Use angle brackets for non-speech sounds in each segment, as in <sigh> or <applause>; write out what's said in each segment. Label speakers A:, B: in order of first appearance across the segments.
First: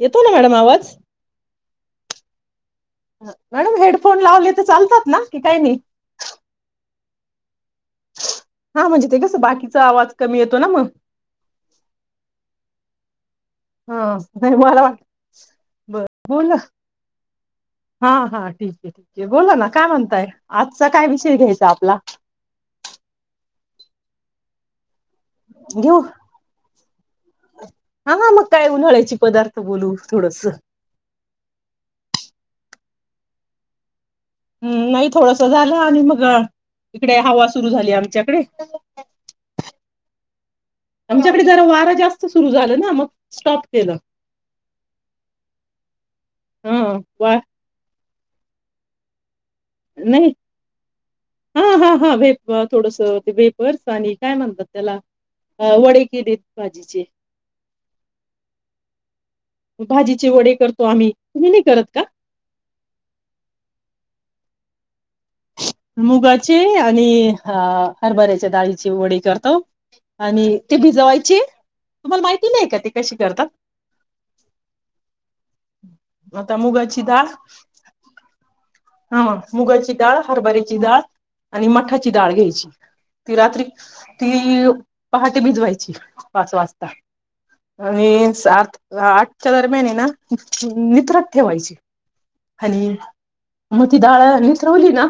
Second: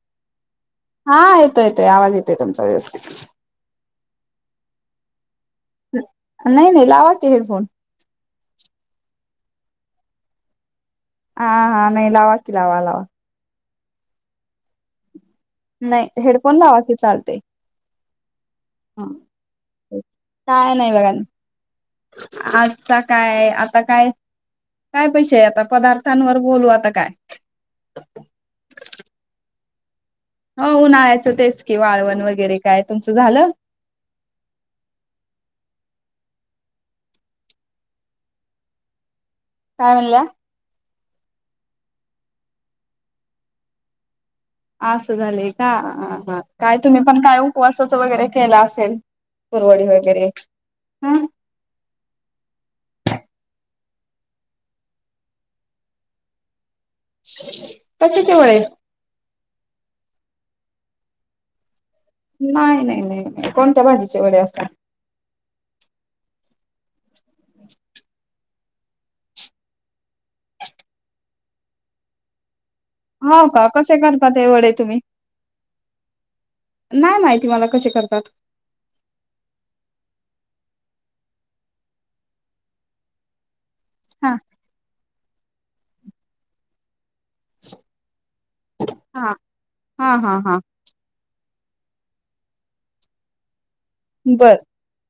A: येतो ना मॅडम आवाज
B: हा येतो येतोय आवाज येतोय तुमचा व्यवस्थित
A: फोन लावले तर चालतात ना. की काही नाही
B: नाही नाही लावा हेडफोन
A: हा म्हणजे ते कसं बाकीचा आवाज कमी येतो ना मग
B: हा हा नाही लावा की लावा.
A: हा नाही मला वाटल. बर
B: नाही
A: बोला
B: हेडफोन लावा की चालते
A: हा हा ठीक आह, बोला, ना काय म्हणताय आजचा
B: नाही
A: काय
B: बघा
A: विषय घ्यायचा आपला?
B: आजचा काय आता काय? काय पैसे आहे आता
A: घेऊ
B: पदार्थांवर बोलू आता काय
A: तर बोलू. थोडस
B: हो उन्हाळायचं तेच की वाळवण वगैरे काय तुमचं झालं?
A: हम्म नाही थोडस झालं आणि मग इकडे हवा सुरु झाली आमच्याकडे
B: काय म्हणला
A: आमच्याकडे जरा वारं जास्त सुरू झालं ना मग स्टॉप केलं
B: असं झालेय का आ आ हा तुम्ही पण काय उपवासाचं वगैरे केला असेल कुरवडी वगैरे
A: नाही
B: हम
A: हा हा हा वेप थोडस ते वेपर्स आणि काय म्हणतात त्याला वडे केलेत. भाजीचे
B: <unintelligible>
A: भाजीचे वडे करतो आम्ही तू नाही करत का?
B: नाही नाही कोणत्या भाजीचे वडे असतात
A: मुगाचे आणि हरभऱ्याच्या डाळीचे वडे करतो आणि ती ती भिजवायची, तुम्हाला माहित नाही का? कशी
B: हा
A: करतात
B: का कसे करतात हे वडे तुम्ही
A: आता मुगाची
B: नाय
A: डाळ
B: माहिती मला कसे करतात.
A: हा मग मुगाची डाळ हरभऱ्याची डाळ आणि मठाची दाळ घ्यायची ती रात्री
B: हा
A: तीव भात ते भिजवायची पाच वाजता आणि सात
B: हा
A: आठच्या दरम्यान हे ना
B: हा हा हा
A: नितळत ठेवायची. <inaudible> आणि मग ती डाळ
B: बर
A: निसरवली ना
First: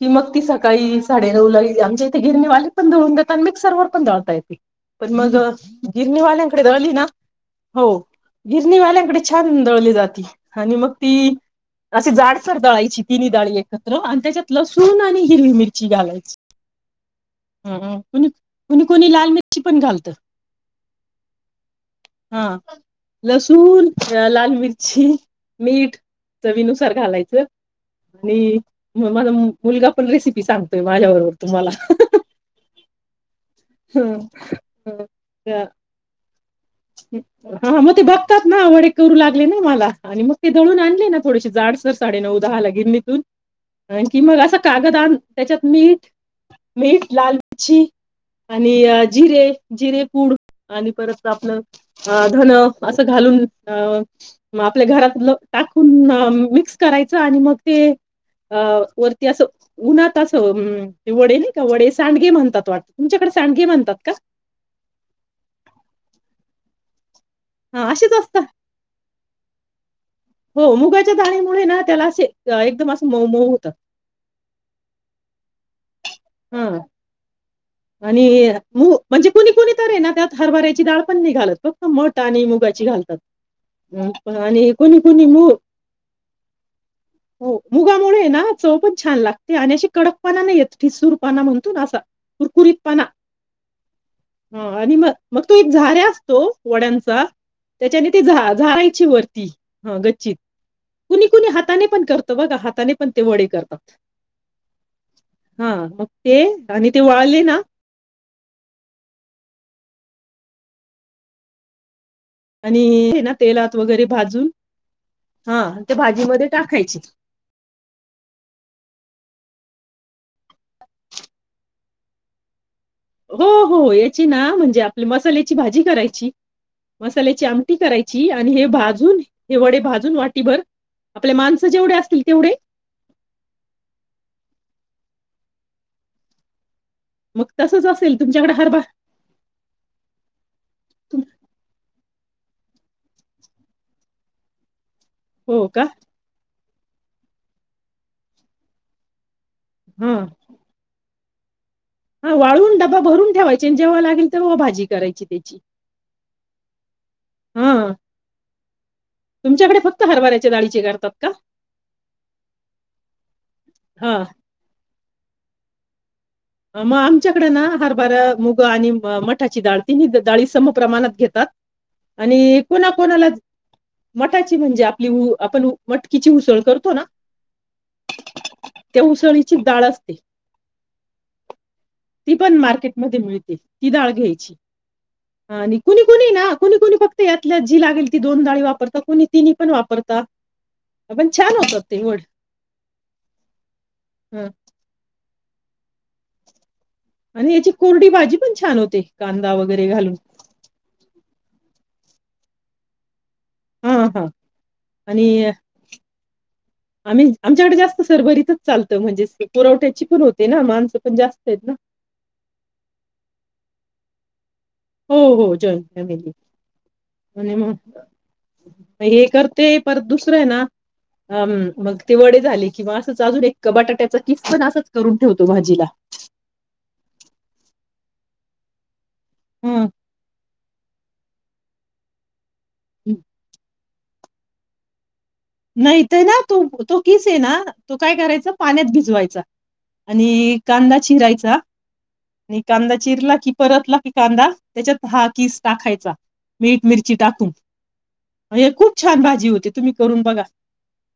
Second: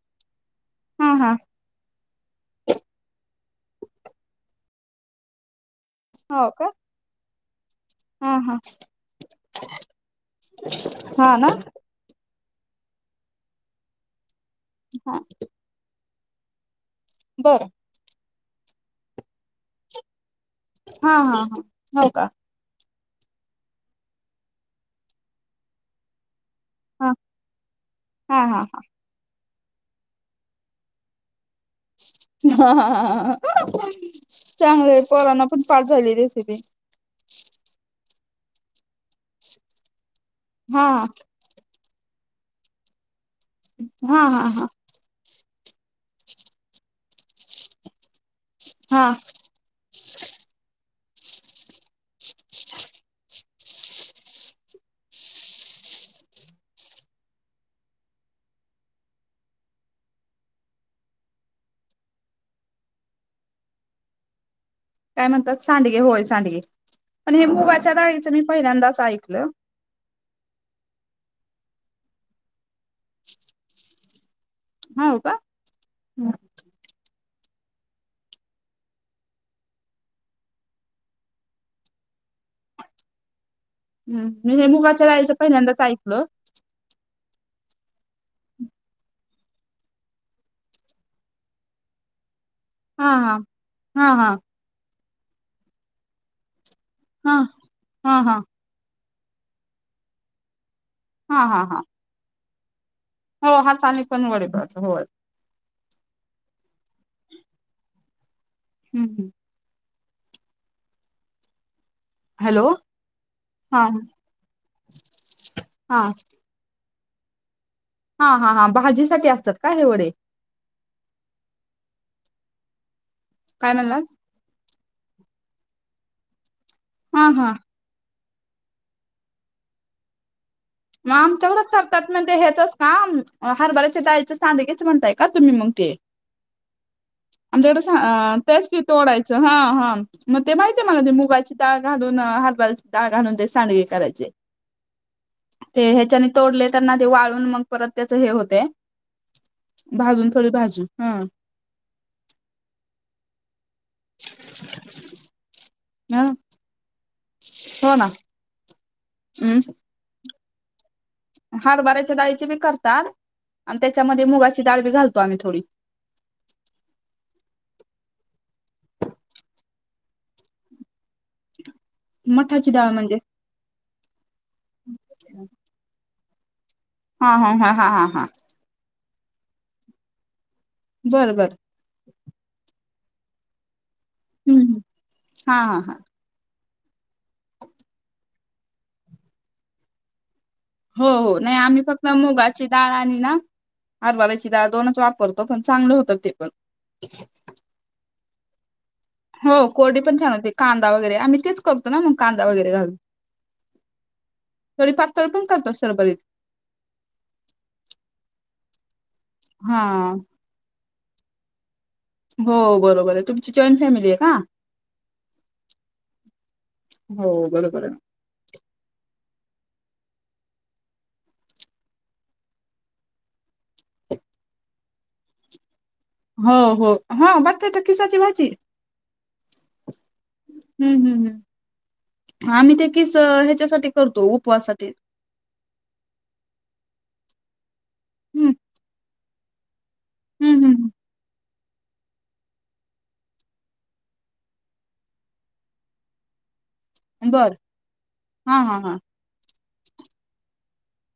A: ती मग ती स सकाळी
B: हा हा
A: साडेनऊला गेली आमच्या इथं गिरणी वाले पण दळून देतात अन मिक्सरवर पण दळता येती पण मग गिरणी
B: हो
A: वाल्यांकडे
B: का
A: दळली ना. हो
B: हा हा
A: गिरणी वाल्यांकडे छान दळली जाती आणि मग ती
B: हा ना
A: अशीच जाडसर दळायची तिनी डाळी एकत्र आणि त्याच्यात लसूण
B: हा
A: आणि हिरवी मिरची घालायची
B: बर
A: <unintelligible> कुणी कुणी लाल मिरची पण घालत.
B: हा हा हा हो का
A: हा लसूण, लाल मिरची, मीठ चवीनुसार
B: हा
A: घालायचं
B: हा
A: नी
B: हा
A: <unintelligible> मुलगा पण रेसिपी सांगतोय माझ्याबरोबर
B: हाहाहा
A: तुम्हाला.
B: चांगलंय पोरांना पण पाट झाली रेसिपी
A: हा मग ते बघतात ना वडे करू लागले नाई मला आणि मग ती दळून
B: हा
A: आणली ना मग थोडीसे जाडसर साडेनऊ दहाला गिरणीतून <unintelligible>
B: हा हा हा
A: ह्याच्यात मीठ मीठ लालची आणि अ
B: हा
A: जिरे जिरेपूड आणि परत तापलं अ धन असं घालून अ मग आपल्या घरातलं टाकून मिक्स करायचं आणि मग ते वरती असं उन्हात असं वडे नाही का वडे सांडगे म्हणतात वाटतं, तुमच्याकडे सांडगे म्हणतात का?
B: काय म्हणतात सांडगे होय सांडगे पण हे
A: हा
B: मुगाच्या
A: असेच
B: डाळीचे मी
A: असतात
B: पहिल्यांदाच ऐकते. हॅलो..
A: हो मुगाच्या दाली मुळे ना त्याला अशे एकदम अस मऊ मऊ होतात.
B: हाव का?
A: <inaudible> ह.. अणि ये मु म्हणजे कुणी कुणी तरयेना त्यात हरभऱ्याची दाल पण नाही घालत फक्त मट आणि मुगाची घालता
B: ह हे मुगाच्या दालीच पहिल्यांदा च ऐकल
A: हो मुगामुळेय ना चव पण छान लागती अण अशी कडकपाना नाही येत ठिसूर पणा म्हणतो ना असा. कुरकुरीतपणा
B: हाहा हाहा
A: हां आणि मग मग तो एक झाऱ्या असतो? वड्यांचा
B: हा
A: त्याच्यानी
B: हा
A: ते
B: हा
A: झा झारायची वर ती हा गच्चीत कुणी?
B: हा
A: कुणी,
B: हा हा
A: हाताने पण करत बघा हात त्यांनी
B: हो हाताने पण वडे करता होय
A: ओके दानित ती वाळली ना
B: हं हं हॅलो
A: अणि हे ना तेलात
B: हा
A: वगरे भाजून हा ते भाजी मधे टाकायचे.
B: हं हा हा भाजी साठी असतात का हे वडे?
A: <inaudible> हो
B: काय
A: हो
B: म्हणला
A: याची ना म्हणजे आ मसाल्याची भाजी करायची
B: हा
A: मसाल्याची
B: हा
A: आमटी कराय <unintelligible> आणि हे भाजून हे वडे भाजून वाटीभर
B: म
A: आपले
B: आमच्याकडे
A: माणसं जेवढे
B: चरतात ना
A: असतील
B: त्ये
A: तेवढे.
B: ह्याचच काम हरबऱ्याच्या दाली चे सांदेये च म्हणताये का तुमी मंग त्ये
A: मग
B: आमच्याकडे
A: तसंच
B: सां
A: असेल
B: अअ
A: तुमच्याकडे
B: तेच की
A: हरभरा
B: तोडायच हा हा म ते माहितेय मला ते
A: तुम
B: मुगाची डाळ घालून न हरबा ची डाळ घालून ते सांडगे करायचे
A: हो
B: ते
A: का?
B: ह्याच्यानी तोडलेत त्यांना ते वळून मग परत त्याच हे होतये भाजून थोडी भाजी
A: हा वाळून डब्बा भरून ठेवाय त्यांच्या जेव्हा लागेल तेव्हा भाजी करायची त्यांची
B: हं <inaudible> हो ना
A: तुमच्याकडे फक्त हरभरे त्या डाळीचे करतात. का?
B: हरभराच्या डाळीची भी करतात आणि त्याच्यामध्ये
A: हां.
B: मुगाची डाळ भी घालतात. आणि थोडी
A: अ, मग आमच्याकडे ना हरभरा, मूग आणि म मठाची डाळ तिन्ही डाळी समप्रमाणात घेतात आणि
B: मठाची
A: कोणा
B: डाळ म्हणजे
A: कोणालाच मठाची म्हणजे आपली ऊं आपण मठ हिची उसळ करू
B: हां हां हां हां हां हां
A: त्या उसळीची डाळ असती.
B: बर बर
A: मध्ये मिळतील. ही डाळ घ्यायची
B: हा
A: हां
B: हा
A: आणि
B: हा
A: कोणी कोणी ना कोणी कोणी फक्त यातल्या जी लागल ती दोन डाळी वापरतात कोणी तीन्ही पण वापरतात.
B: हो हो नाही आम्ही फक्त मुगाची डाळ आणि ना
A: ह
B: हरभऱ्याची डाळ दोनच वापरतो. पण चांगलं होतं ना ते पण
A: आणि याची कोरडी भाजी पण छान होते. कांदा
B: हो
A: वगैरे
B: कोरडी
A: घालून
B: पण छान होते कांदा वगैरे आम्ही तेच करतो ना मग कांदा वगैरे घालून
A: हां हां
B: थोडी
A: आणि
B: पातळ पण
A: आणि
B: करतो सरबरीत
A: आम्ही आमच्याकडे जास्त शरबरीत <inaudible> म्हणजे ति
B: हा
A: पुरवट्याची पण होते ना मानसं जास्त आहेत ना.
B: हो बरोबर आहे. तुमची जॉइंट फॅमिली आहे का?
A: हो हो जाॅइंट फॅमिली
B: हो
A: आणि म
B: बरोबर आहे
A: हे तर ते परत दुसरं आहे ना अं मग ते वडे झाले की, मग असंच अजुन एक बटाट्याचा कीस पण असंच करुन ठेवते भाजीला
B: हो हो हां बटाटा कीसाची भाजी
A: हं
B: हम हम हम आम्ही ते कीसं ह्याच्यासाठी करतो उपवासातील
A: नाही ते ना तो तो किस आहे ना तो काय करायचा
B: हम्म
A: पाण्यात भिजवायचा आणि
B: हम्म हम्म
A: कांदा चिरायचा कांदा चिरला की परतला की कांदा त्याच्यात हा खिस टाकायचा. मीठ मिरची
B: हम्म.
A: टाकून
B: बर हा
A: म्हणजे
B: हा हा
A: खूप छान भाजी होती. तुम्ही करुन बघा.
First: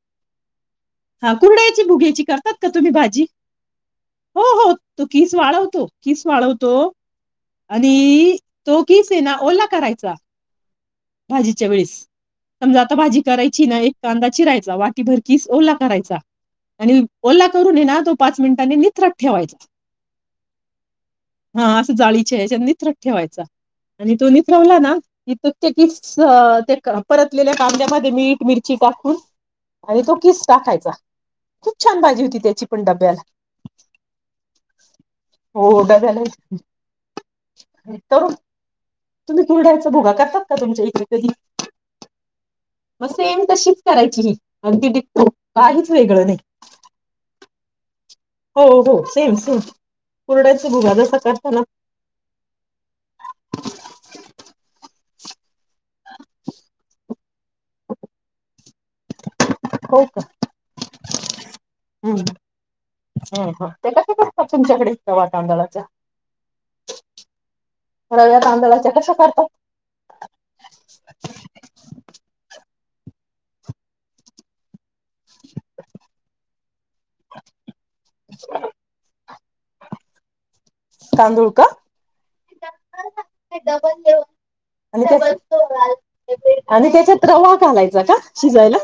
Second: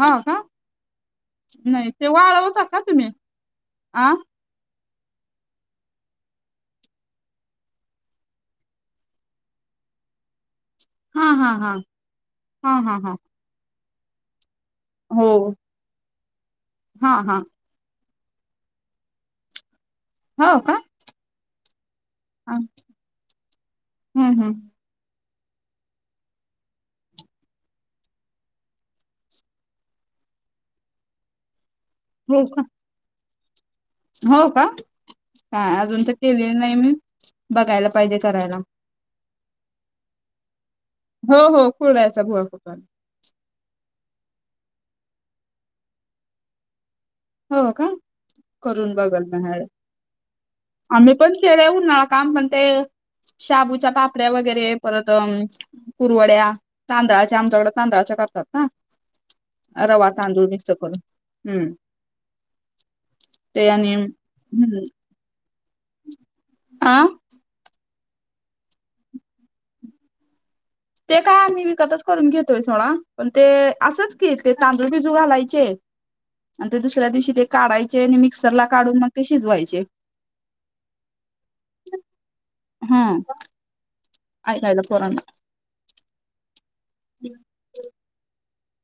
B: हा का
A: हा कुरवड्यायाची
B: नाही ते
A: भुग्याची करतात
B: वाळवता
A: का तुम्ही भाजी?
B: आ
A: हो, हो. तो किस वाळवतो, किस वाळवतो आणि तो किस हाय ना ओला करायचा.
B: हा हा
A: भाजीच्या
B: हा
A: वेळेस.
B: हा
A: समजा आता
B: हा हा
A: भाजी करायची नाही कांदा चिराय वाटीभर
B: हो
A: किस ओला करायचा आणि
B: हा हा
A: ओला करून है ना तो पाच मिनिटांनी निथरत ठेवायचा.
B: हा का?
A: हा अस जाळीच्या
B: हा,
A: ह्याच्यामध्ये नितरत ठेवायचा आणि तो
B: हम्म हम्म
A: नितरवला ना इथं तो किस अ ते परतलेल्या कांद्यामध्ये मीठ, मिरची टाकून आणि तो किस टाकायचा. खूप छान भाजी होती
B: हो का
A: त्याचीपण डब्याला.
B: हो का? हा
A: हो
B: अजून ते
A: डब्याला
B: केलेलं नाही मी. बघायला पाहिजे
A: तर
B: करायला.
A: तुम्ही कुरवड्याच्या बुगा करता? का तुमच्या हि
B: हो हो कुरवड्याचा बुगा करतो आम्ही.
A: मग सेम तशीच करायची ही अगदी डिक्टो काहीच वेगळं नाई.
B: हो, का? करून बगल
A: सेम सेम
B: उन्हाळ्यात
A: कुरड्याची भुगा
B: आम्ही
A: जसं
B: पण
A: करताना
B: केलंय उन्हाळकाम पण ते शाबूच्या पापड्या वगैरे परत <unintelligible> कुरवड्या तांदळाच्या आमच्याकडं तांदळाच्या करत्यात का?
A: खाऊ
B: रवा, तांदूळ मिक्स करून हं.
A: हम्म. हा, हा. ते कसं करत्यात
B: हम्म
A: तुमच्याकडे <unintelligible> आता? <unintelligible>
B: आ?
A: रव्या तांदळाच्या कशा करता?
B: ते काय आम्ही विकतच करून घेतोय सोडा पण ते असंच की ते ता भिजू घालायचे आणि ते दुसऱ्या दिवशी ते काढायचे आणि मिक्सरला काढून मग ते शिजवायचे....
A: तांदूळ का?
B: हम्म ऐकायला पोरांना
A: <unintelligible> आणि त्याच्यात रवा घालायचा का? शिजवायला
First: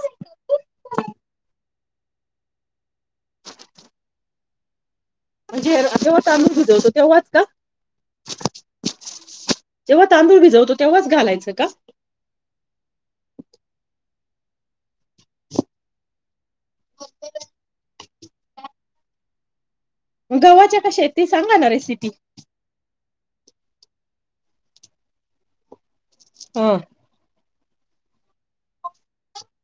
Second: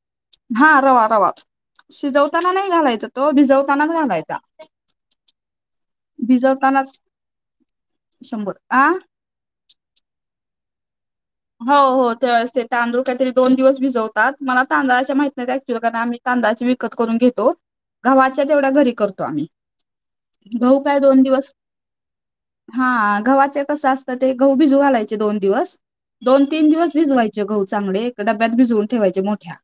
B: हां रवा रवाच शिजवतांना नाही घालायचा तो भिजवतांनाच घालायचा.
A: म्हणजे जेव्हा तांदूळ भिजवतो
B: भिजवतानाच
A: तेंव्हाच का?
B: शंभर आ
A: जेव्हा तांदूळ भिजवतो तेंव्हाच?
B: हो हो त्यावेळेस ते तांदूळ काहीतरी दोन दिवस भिजवतात मला तांदळाच्या माहित नाही ऍक्च्युली कारण तांदळाच्या विकत करून घेतो गव्हाच्या तेवढं घरी करतो आम्ही.
A: गव्हाच्या
B: गहू काय
A: कश्या आहेत
B: दोन
A: ते
B: दिवस
A: सांगा ना रेसिपी?
B: हा गव्हाचे कसे असत ते गहु भिजू घालायचे दोन दिवस दोन तीन
A: ह
B: दिवस भिजवायचे गहु. चांगले एका डब्यात भिजवून ठेवायचे मोठ्या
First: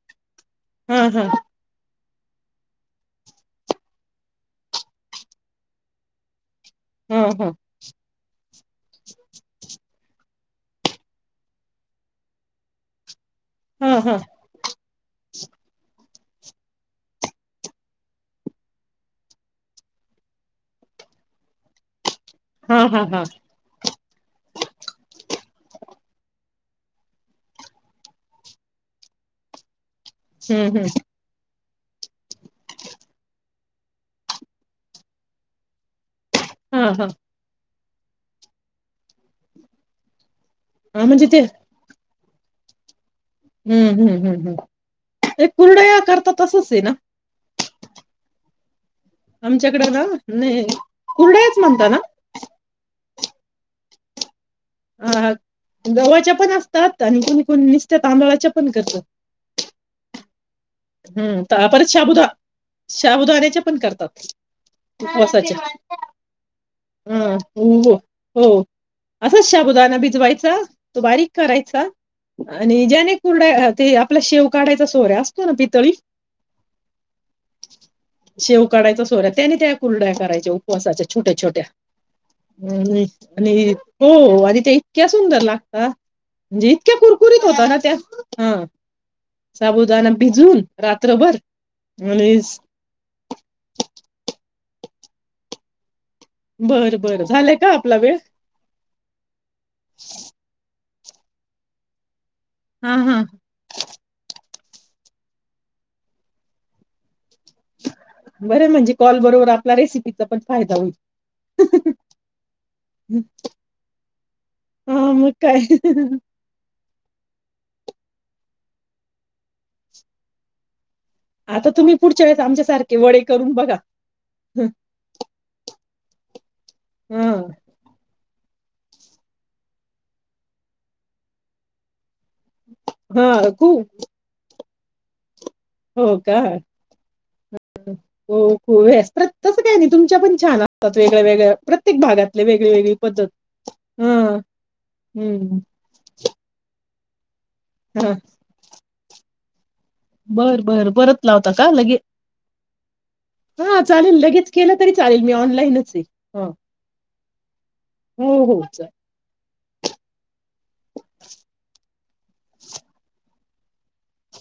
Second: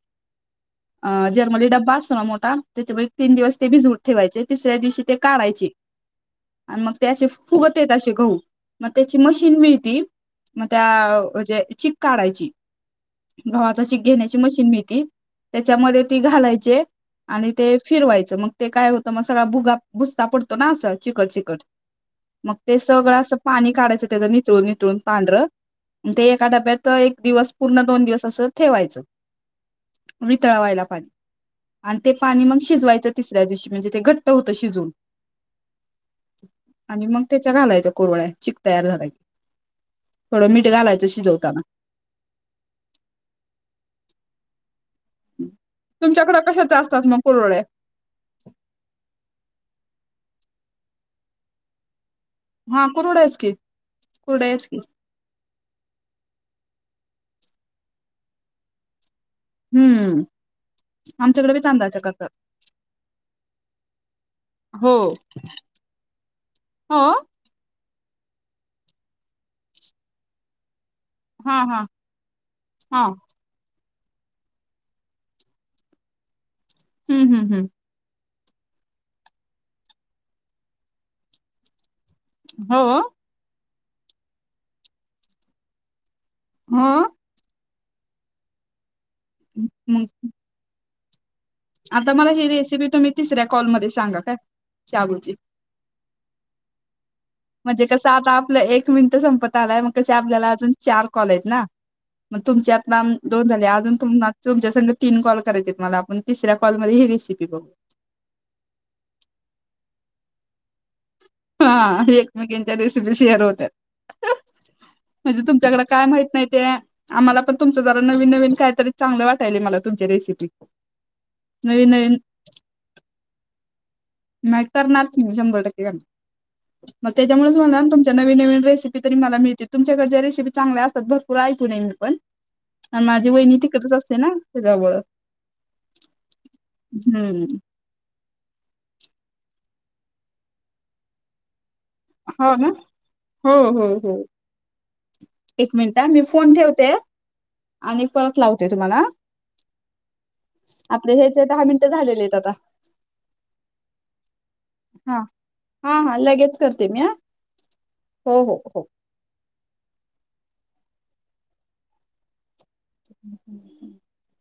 A: ह ह
B: हा जर्मनी डब्बा असा तेच नव्हे मोठा त्याच्यामुळे तीन दिवस ते भिजवून ठेवायचे तिसऱ्या दिवशी ते काढायचे. अन् मग ते
A: ह
B: अशे
A: ह
B: फुगतेत अशे गहु मग त्याची मशीन मिळती मग त्या म्हणजे चिक काढायची. गव्हाचा
A: ह
B: चिक
A: ह
B: घेण्याची मशीन मिळती त्याच्यामध्ये ती घालायचे आणि ते फिरवायच मग ते काय होत मग सगळा भुगा नुसता पडतो ना असा चिकट चिकट मग
A: हा
B: ते
A: हा
B: सगळं
A: हा
B: अस पानी काढायचं त्याचं नितळूण नितळूण पांढर ते एका डब्यात एक दिवस पुर्ण दोन दिवस अस ठेवायचं.
A: हम्म
B: वितळवायला
A: हम्म
B: पानी आणि ते पानी मग शिजवायचं तिसऱ्या दिवशी म्हणजे ते घट्ट होत शिजून
A: हा
B: आणि
A: हा
B: मग त्याच्या घालायच्या. कुरवड्या चिक तयार झाला की थोडं मीठ ते
A: हा
B: घालायचं
A: म्हणजे ते
B: शिजवतांना.
A: हम्म हम्म हम्म हम्म हे कुरडया करतो
B: तुमच्याकडे
A: तसंच
B: कशाच्या
A: आहे ना?
B: असतात मग <inaudible>
A: आमच्याकडे ना नाही कुरडयाच म्हणता ना?
B: हा कुरवड्याच की कुरड्याच की
A: हं हं जवळच्या पण अशा करतात कोणी कोणी नुसता तांदळाच्या पण करतात.
B: हम्म
A: हम्म
B: आमच्याकडे बी
A: तळा परत
B: तांदळाच्या
A: शाबूदा
B: करतात
A: शाबुदान्याच्या <unintelligible>
B: हो
A: उपवासाचे
B: हो
A: हम्म हो हो हो असच साबुदाणा भिजवायचा तो बारिक
B: हा हा
A: करायचा आणि
B: हा
A: ज्याने कुरड्या ते आप आपला शेव काढायचा सोऱ्या अस. <unintelligible>
B: हं हं हं
A: शेव कडायचा सोऱ्या त्याने त्या कुरड्या करायच्या उपवासाच्या छोट्या छोट्या
B: हो
A: <unintelligible> हो आणि त्या इतक्या सुदंर लागता. म्हणजे
B: हो
A: इतक्या कुरकुरीत होता ना <unintelligible> साबुदाना
B: <inaudible>
A: भिजून रात्रभर
B: आता मला
A: आणि
B: ही रेसिपी तुम्ही तिसऱ्या कॉल मध्ये सांगा काय शाबूची
A: बरं बरं झालाय का
B: म्हणजे
A: आपला
B: कस
A: वेळ?
B: आता आपला एक मिनिट संपत आलाय मग कस आपल्याला अजून चार कॉल आहेत ना. मग तुमचे
A: हा
B: आताम
A: हा.
B: दोन झाले अजून <unintelligible> तुमच्या संग तीन कॉल करायचेत मला पण तिसऱ्या कॉल मध्ये हे रेसि
A: बर आहे, म्हणजे कॉल बरोबर आपला रेसीपी, तिचा पण फायदा होईल.
B: हा एकमेकींच्या रेसिपी शेअर होत्यात
A: हा मग
B: म्हणजे तुमच्याकडं काय माहित नाही ते आम्हालापण तुमच्या नवीन नवीन काहीतरी चागलं वाटालय मला तुमच्या रेसीपी,
A: आता तुम्ही पुढच्यावेळेस आमच्या सारखे वडे करून बघा.
B: नायतर <unintelligible> शंभर टक्के <unintelligible> म
A: हा
B: त्याच्यामुळंच होणार ना तुमच्यात नवीन नवीन रेसिपी तरी मला मिळतील तुमच्याकडच्या रेसिपी चांगल्या असतात भरपूर ऐकून आहे मी पण माझी
A: हा
B: वहिनी
A: खूप
B: तिकडचीच असते ना, <unintelligible>
A: हो का
B: हम्म
A: हो <unintelligible> तस काय नाही तुमच्यापण छान असतात वेगळ्यावेगळ्या
B: हो ना हो हो
A: हा
B: हो
A: हम्म
B: एक मिनिट हा मी फोन ठेवतेय. आणि
A: हा
B: परत लावते तुम्हाला अ.....
A: बर बर परत
B: ह्याचे
A: लावता
B: दहा
A: का
B: मिनिटं
A: लगे?
B: झालेले आहेत आता
A: हां चालेल लगेच केलं तरी
B: हा
A: चालेल मी ऑनलाईन
B: हा
A: चय
B: हा
A: ह
B: लगेच करते मी हा
A: हो हो चा. <inaudible>
B: <inaudible>